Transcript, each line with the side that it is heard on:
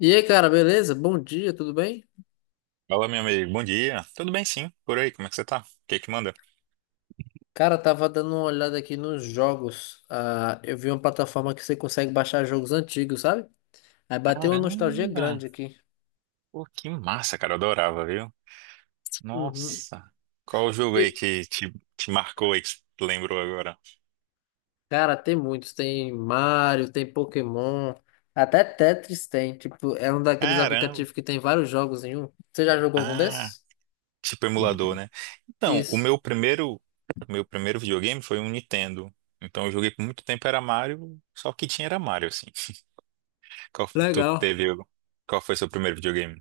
left: E aí, cara, beleza? Bom dia, tudo bem?
right: Fala, meu amigo. Bom dia. Tudo bem, sim. Por aí, como é que você tá? O que que manda?
left: Cara, tava dando uma olhada aqui nos jogos. Ah, eu vi uma plataforma que você consegue baixar jogos antigos, sabe? Aí bateu uma nostalgia
right: Caramba!
left: grande aqui.
right: Pô, que massa, cara. Eu adorava, viu?
left: Uhum.
right: Nossa! Qual o jogo aí
left: E,
right: que te marcou aí, que você lembrou agora?
left: cara, tem muitos. Tem Mario, tem Pokémon, até Tetris tem. Tipo, é um daqueles
right: Caramba!
left: aplicativos que tem vários jogos em um. Você já jogou algum
right: Ah,
left: desses?
right: tipo emulador, né? Então, o
left: Isso.
right: meu primeiro, o meu primeiro videogame foi um Nintendo. Então, eu joguei por muito tempo, era Mario, só o que tinha era Mario, assim. Qual, f- tu
left: Legal.
right: teve, algum- Qual foi seu primeiro videogame?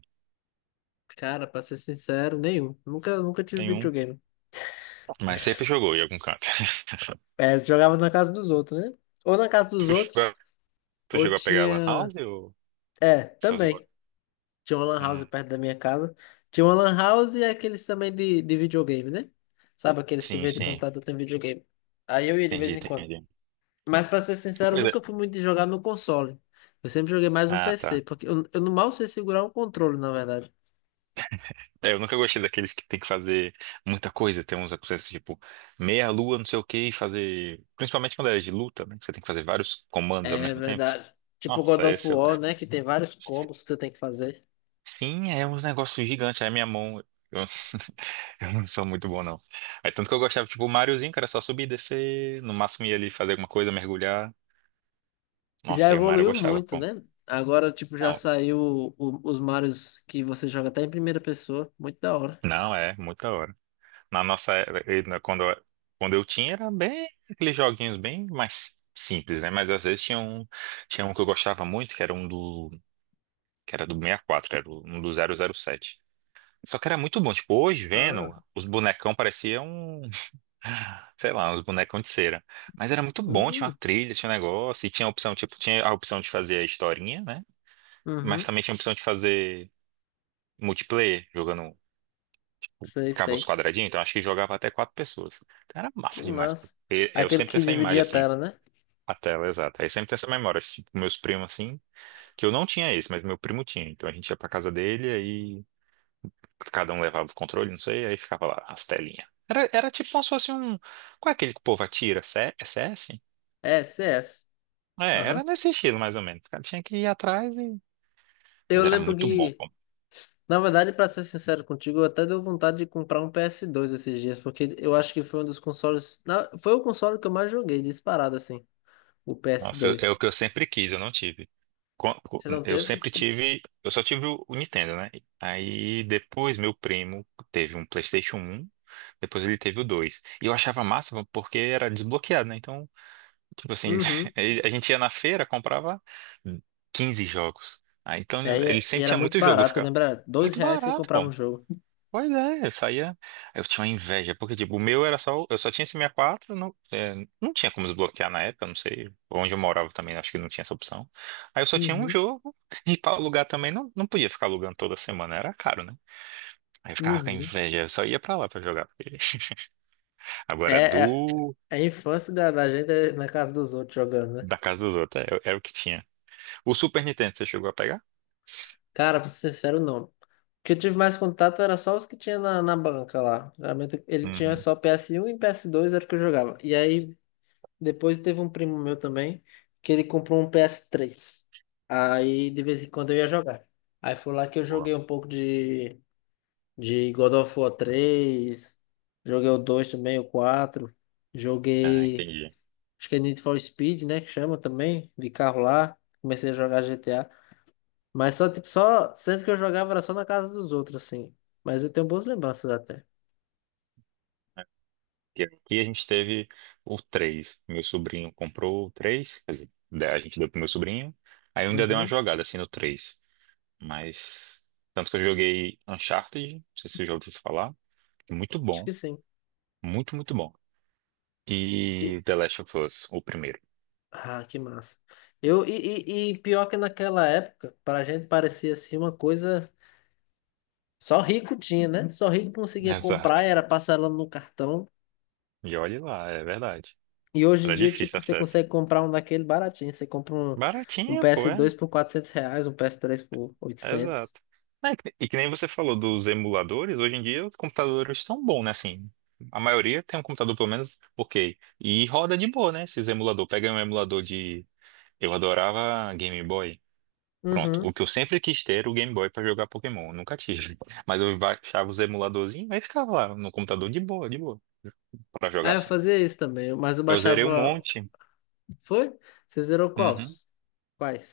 left: Cara, pra ser sincero, nenhum. Nunca tive
right: Tem um,
left: videogame.
right: mas sempre jogou em algum canto.
left: É, você jogava na casa dos outros, né? Ou na casa dos
right: Tu chegou,
left: outros,
right: a- Tu
left: ou
right: chegou a pegar a Lan
left: tinha.
right: House ou...
left: É,
right: Essas lo-
left: também. Tinha uma lan house
right: Hum.
left: perto da minha casa. Tinha uma lan house e aqueles também de videogame, né? Sabe, aqueles que
right: Sim,
left: vendem
right: sim.
left: computador tem videogame. Aí eu ia de
right: Entendi,
left: vez em quando.
right: entendi.
left: Mas pra ser sincero, eu
right: Pois é.
left: nunca fui muito de jogar no console. Eu sempre joguei mais no
right: Ah,
left: PC,
right: tá.
left: porque eu não mal sei segurar um controle, na verdade.
right: É, eu nunca gostei daqueles que tem que fazer muita coisa. Tem uns processos tipo meia lua, não sei o que, e fazer. Principalmente quando é de luta, né? Que você tem que fazer vários comandos ao
left: É
right: mesmo tempo.
left: verdade. Tipo God
right: Nossa,
left: of
right: esse é.
left: War, né? Que tem vários combos que você tem que fazer.
right: Sim, é uns negócios gigantes. Aí minha mão. Eu... eu não sou muito bom, não. Aí tanto que eu gostava, tipo, o Mariozinho, que era só subir, descer, no máximo ia ali fazer alguma coisa, mergulhar.
left: Já
right: Nossa, aí o Mario eu
left: evoluiu
right: gostava.
left: muito,
right: Bom,
left: né? Agora, tipo, já
right: não,
left: saiu os Marios que você joga até em primeira pessoa. Muito da hora.
right: não, é, muita hora. Na nossa era, quando eu tinha, era bem aqueles joguinhos bem mais simples, né? Mas às vezes tinha um que eu gostava muito, que era do 64, era um do 007. Só que era muito bom. Tipo, hoje
left: Ah,
right: vendo, os bonecão pareciam, sei lá, uns bonecão de cera. Mas era muito bom, tinha uma
left: hum.
right: trilha, tinha um negócio, e tinha a opção de fazer a historinha, né? Mas
left: Uhum,
right: também tinha a opção de fazer multiplayer, jogando.
left: sei,
right: Ficava os
left: sei.
right: quadradinhos, então acho que jogava até quatro pessoas. Então, era
left: Que
right: massa demais, pô.
left: massa.
right: Eu
left: Aquele
right: sempre tenho
left: que
right: essa imagem
left: dividia a
right: assim,
left: tela, né?
right: a tela, exato. Aí eu sempre tenho essa memória, assim, tipo, meus primos assim, que eu não tinha esse, mas meu primo tinha. Então a gente ia pra casa dele, aí cada um levava o controle, não sei, aí ficava lá as telinhas. Era tipo como se fosse um. Qual é aquele que o povo atira? CS.
left: É, CS.
right: É, era
left: Aham.
right: nesse estilo mais ou menos. O cara tinha que ir atrás e. Mas
left: Eu
right: era
left: lembro
right: muito bom.
left: que, na verdade, pra ser sincero contigo, eu até deu vontade de comprar um PS2 esses dias, porque eu acho que foi um dos consoles. Foi o console que eu mais joguei, disparado assim, o
right: Nossa, é o
left: PS2.
right: que eu sempre quis, eu não tive.
left: Você não
right: Eu
left: teve?
right: sempre tive, eu só tive o Nintendo, né? Aí depois meu primo teve um PlayStation 1. Depois ele teve o 2. E eu achava massa porque era desbloqueado, né? Então, tipo assim,
left: Uhum.
right: a gente ia na feira, comprava 15 jogos. Aí então ele
left: É, e
right: sempre
left: era
right: tinha
left: muito
right: muito jogo, eu
left: barato,
right: ficava
left: lembra? Dois
right: muito
left: reais você
right: barato,
left: comprava
right: pô.
left: um jogo.
right: Pois é, eu saía. Eu tinha uma inveja, porque, tipo, o meu era só. Eu só tinha esse 64. Não, é, não tinha como desbloquear na época, não sei. Onde eu morava também, acho que não tinha essa opção. Aí eu só tinha um
left: Uhum,
right: jogo, e pra alugar também não, não podia ficar alugando toda semana, era caro, né? Aí eu ficava com a
left: uhum.
right: inveja, eu só ia pra lá pra jogar, porque agora, é
left: É, é,
right: do.
left: a infância da gente é na casa dos outros jogando, né?
right: Da casa dos outros, era o que tinha. O Super Nintendo, você chegou a pegar?
left: Cara, pra ser sincero, não. O que eu tive mais contato era só os que tinha na banca lá. Geralmente ele tinha
right: Uhum.
left: só PS1 e PS2 era o que eu jogava. E aí depois teve um primo meu também que ele comprou um PS3. Aí de vez em quando eu ia jogar. Aí foi lá que eu
right: Boa.
left: joguei um pouco de God of War 3, joguei o 2 também, o quatro,
right: Ah,
left: joguei,
right: entendi.
left: acho que é Need for Speed, né, que chama também, de carro lá. Comecei a jogar GTA. Mas só, tipo, só. Sempre que eu jogava era só na casa dos outros, assim. Mas eu tenho boas lembranças até.
right: E aqui a gente teve o 3. Meu sobrinho comprou o 3, quer dizer, né, a gente deu pro meu sobrinho. Aí eu ainda dei uma
left: Uhum.
right: jogada assim no 3. Mas. Tanto que eu joguei Uncharted, não sei se você já ouviu falar. Muito
left: Acho
right: bom.
left: que sim.
right: Muito, muito bom.
left: E-
right: E The Last of Us, o primeiro.
left: ah, que massa. E pior que naquela época, pra gente parecia assim uma coisa. Só rico tinha, né? Só rico conseguia
right: Exato.
left: comprar, era parcelando no cartão.
right: E olhe lá, é verdade.
left: E hoje em
right: Era
left: dia,
right: difícil
left: tipo, você
right: acesso.
left: consegue comprar um daquele baratinho. Um
right: Baratinha, pô,
left: ps
right: é.
left: dois por 400 reais, um ps três por 800.
right: Exato. É, E que nem você falou dos emuladores, hoje em dia os computadores estão bons, né? Assim, a maioria tem um computador pelo menos ok. E roda de boa, né? Esses emulador. Pega um emulador de. Eu adorava Game Boy. Pronto. O
left: Uhum.
right: que eu sempre quis ter era o Game Boy pra jogar Pokémon. Eu nunca tive. Mas eu baixava os emuladorzinhos e ficava lá no computador de boa, pra jogar
left: Ah, eu
right: assim.
left: fazia isso também, mas eu
right: Eu zerei um
left: baixava.
right: monte.
left: Foi? Você zerou
right: Uhum.
left: quais?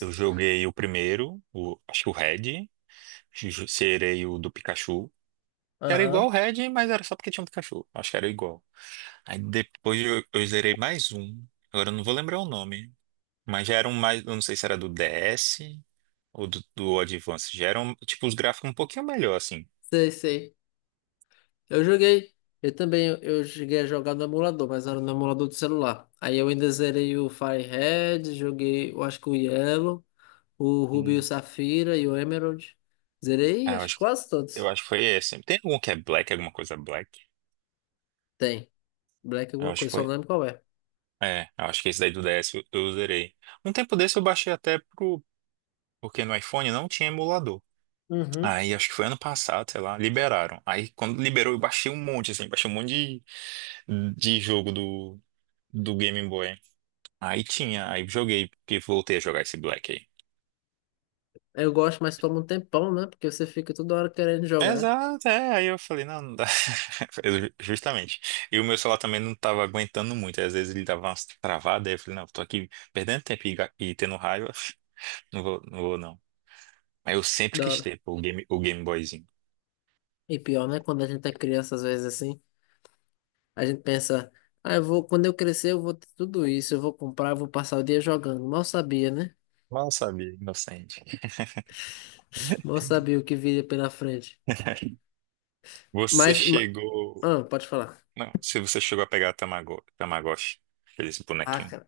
right: Eu joguei o primeiro, acho que o Red. Zerei o do Pikachu. Era igual o
left: Aham.
right: Red, mas era só porque tinha um cachorro. Acho que era igual. Aí depois eu zerei mais um. Agora eu não vou lembrar o nome. Mas já era um mais. Eu não sei se era do DS ou do Advance. Já eram, tipo, os gráficos um pouquinho melhor, assim.
left: Sei, sei. Eu joguei. Eu também, eu cheguei a jogar no emulador, mas era no emulador do celular. Aí eu ainda zerei o Firehead, joguei, eu acho que o Yellow, o Ruby e o
right: Hum.
left: Safira e o Emerald. Zerei,
right: Ah, eu
left: acho que
right: acho,
left: quase
right: eu
left: todos.
right: acho que foi esse. Tem algum que é Black, alguma coisa Black?
left: Tem. Black
right: Eu
left: alguma
right: acho que
left: coisa, só não
right: foi.
left: lembro qual é.
right: É, eu acho que esse daí do DS eu zerei. Um tempo desse eu baixei até pro. Porque no iPhone não tinha emulador.
left: Uhum.
right: Aí acho que foi ano passado, sei lá, liberaram. Aí quando liberou, eu baixei um monte, assim, baixei um monte de jogo do, Game Boy. Aí tinha, aí joguei, porque voltei a jogar esse Black aí.
left: Eu gosto, mas toma um tempão, né? Porque você fica toda hora querendo jogar.
right: Exato, é, aí eu falei, não, não dá. Justamente. E o meu celular também não tava aguentando muito, às vezes ele dava umas travadas, aí eu falei, não, tô aqui perdendo tempo e, e tendo raiva, não vou, não vou não. Aí eu sempre
left: Da
right: quis
left: hora.
right: ter, pô, o Game Boyzinho.
left: E pior, né? Quando a gente é criança, às vezes assim a gente pensa, ah, eu vou, quando eu crescer, eu vou ter tudo isso, eu vou comprar, eu vou passar o dia jogando. Mal sabia, né?
right: Mal sabia, inocente.
left: Mal sabia o que viria pela frente.
right: Você
left: Mas, ma-
right: chegou.
left: ah, pode falar.
right: Não, se você chegou a pegar Tamagotchi, aquele
left: Ah,
right: bonequinho.
left: cara,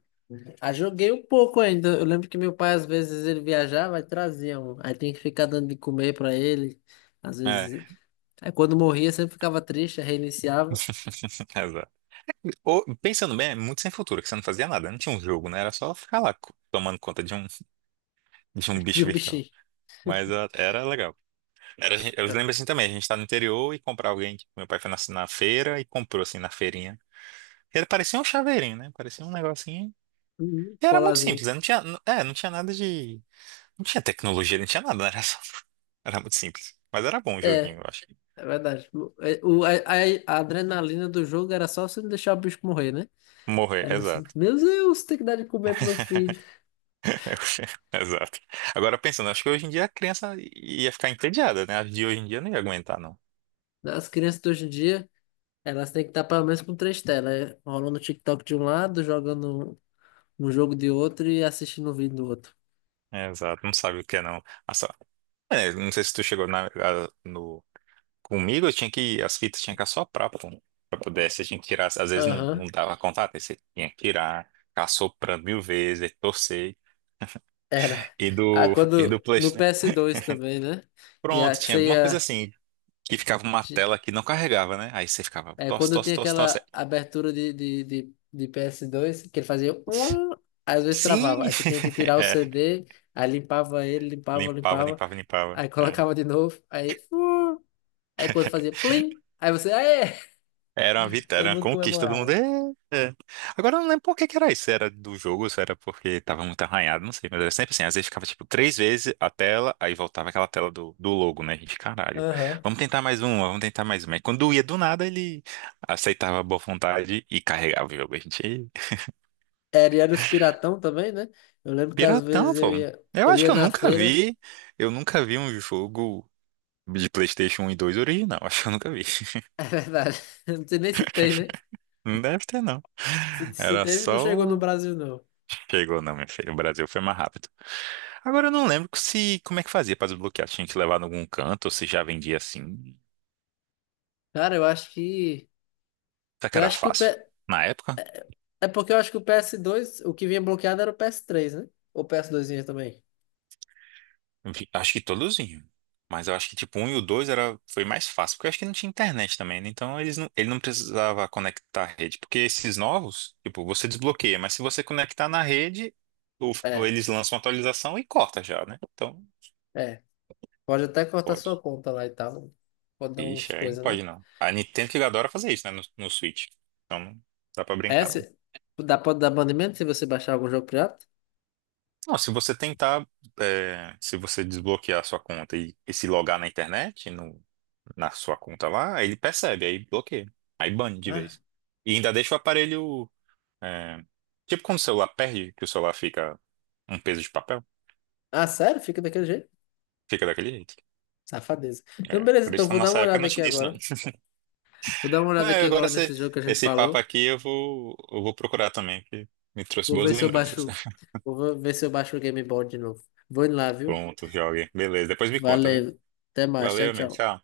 left: ah, joguei um pouco ainda. Eu lembro que meu pai, às vezes, ele viajava e trazia um. Aí tinha que ficar dando de comer pra ele. Às
right: É,
left: vezes. Aí quando morria, sempre ficava triste, aí reiniciava.
right: exato. Pensando bem, é muito sem futuro, que você não fazia nada, não tinha um jogo, né? Era só ficar lá tomando conta de um, de um
left: De
right: bicho
left: um
right: virtual.
left: bichinho.
right: Mas ah, era legal. Era, eu
left: É,
right: lembro assim também, a gente tá no interior e comprar alguém, tipo, meu pai foi na feira e comprou assim na feirinha. Era, parecia um chaveirinho, né? Parecia um negocinho.
left: uhum,
right: E era muito simples,
left: Colazinho.
right: né? Não tinha, é, não tinha nada de. Não tinha tecnologia, não tinha nada, né? Era só. Era muito simples. Mas era bom o joguinho,
left: É,
right: eu acho.
left: é verdade. O, é, o- a adrenalina do jogo era só você não deixar o bicho morrer, né?
right: Morrer,
left: Era você,
right: exato.
left: meu Deus, tem que dar de comer pro meu filho.
right: Eu- Exato. Agora pensando, acho que hoje em dia a criança ia ficar entediada, né? As de hoje em dia não ia aguentar, não.
left: As crianças de hoje em dia, elas têm que estar pelo menos com três telas, rolando o TikTok de um lado, jogando um jogo de outro e assistindo um vídeo do outro.
right: É, exato, não sabe o que é, não. É, não sei se tu chegou no... Comigo, eu tinha que, as fitas tinha que assoprar, pô, pra poder, você tinha que tirar, às vezes não, não
left: Aham,
right: dava contato, aí você tinha que tirar, ficar soprando mil vezes, aí torcer,
left: era.
right: e
left: Ah,
right: do, e do
left: quando no
right: PlayStation.
left: PS2 também, né? E a,
right: Pronto,
left: que
right: tinha
left: você
right: alguma coisa
left: ia.
right: assim, que ficava uma
left: Ti-
right: tela que não carregava, né? Aí você ficava,
left: É,
right: tosse,
left: quando
right: tosse,
left: tinha
right: tosse, tosse.
left: aquela abertura de PS2, que ele fazia. Às vezes travava.
right: Sim!
left: Aí você tinha que tirar o CD, aí limpava ele, limpava,
right: Limpava,
left: limpava,
right: limpava, limpava.
left: aí
right: É.
left: colocava de novo, aí. Aí quando fazia plim, aí você, aê!
right: Era uma vitória, era
left: Todo
right: uma
left: mundo
right: conquista do mundo. É,
left: comemorava.
right: é. Agora eu não lembro por que que era isso. Se era do jogo, se era porque tava muito arranhado, não sei. Mas era sempre assim. Às vezes ficava tipo três vezes a tela, aí voltava aquela tela do, logo, né? A gente, caralho.
left: Aham.
right: Vamos tentar mais uma, vamos tentar mais uma. E quando ia do nada, ele aceitava a boa vontade e carregava o jogo. A gente,
left: E era os piratão também, né? Eu lembro que às
right: piratão,
left: vezes eu
right: pô.
left: ia,
right: Eu
left: eu
right: acho que
left: ia
right: eu
left: na
right: nunca
left: feira.
right: vi, eu nunca vi um jogo de PlayStation 1 e 2 original. Acho que eu nunca vi.
left: É verdade. Eu não sei nem se tem, né?
right: Não deve ter, não.
left: Se
right: Era
left: teve, não chegou no
right: só.
left: Brasil, não.
right: Chegou, não, minha filha. O Brasil foi mais rápido. Agora eu não lembro se como é que fazia para desbloquear. Tinha que levar em algum canto ou se já vendia assim.
left: Cara, eu acho que.
right: Será que
left: Eu
right: era
left: acho que o
right: fácil?
left: P...
right: Na época,
left: É porque eu acho que o PS2 o que vinha bloqueado era o PS3, né? Ou o PS2 vinha também.
right: acho que todos vinham. Mas eu acho que tipo um e o dois era, foi mais fácil, porque eu acho que não tinha internet também, né? Então ele não precisava conectar a rede. Porque esses novos, tipo, você desbloqueia, mas se você conectar na rede, ou
left: É,
right: eles lançam uma atualização e corta já, né? Então,
left: é. Pode até cortar
right: pode.
left: sua conta lá e tal. Pode dar
right: Ixi,
left: uns
right: aí não
left: coisas,
right: pode
left: né?
right: não. A Nintendo que adora fazer isso, né? No Switch. Então não dá pra
left: É,
right: brincar.
left: se... Dá, pode dar banimento se você baixar algum jogo pirata?
right: Não, se você tentar, é, se você desbloquear a sua conta e se logar na internet, no, na sua conta lá, ele percebe, aí bloqueia, aí bane de
left: Ah,
right: vez. E ainda deixa o aparelho, é, tipo quando o celular perde, que o celular fica um peso de papel,
left: ah, sério? Fica daquele jeito?
right: fica daquele jeito.
left: Safadeza. Então,
right: É,
left: beleza,
right: por isso
left: então
right: que na
left: vou dar
right: nossa
left: uma
right: época não
left: olhada aqui
right: tinha isso não.
left: agora. Vou dar uma olhada
right: Mas
left: aqui
right: agora
left: agora
right: esse,
left: nesse jogo que a gente
right: esse papo
left: falou.
right: aqui eu vou procurar também, que me trouxe
left: Vou
right: boas
left: ver se eu
right: lembranças.
left: baixo. Vou ver se eu baixo o Game Boy de novo. Vou indo lá, viu?
right: Pronto, jogue. Beleza, depois me conta, viu?
left: Valeu. Até mais.
right: Valeu,
left: Tchau,
right: amigo,
left: tchau.
right: tchau.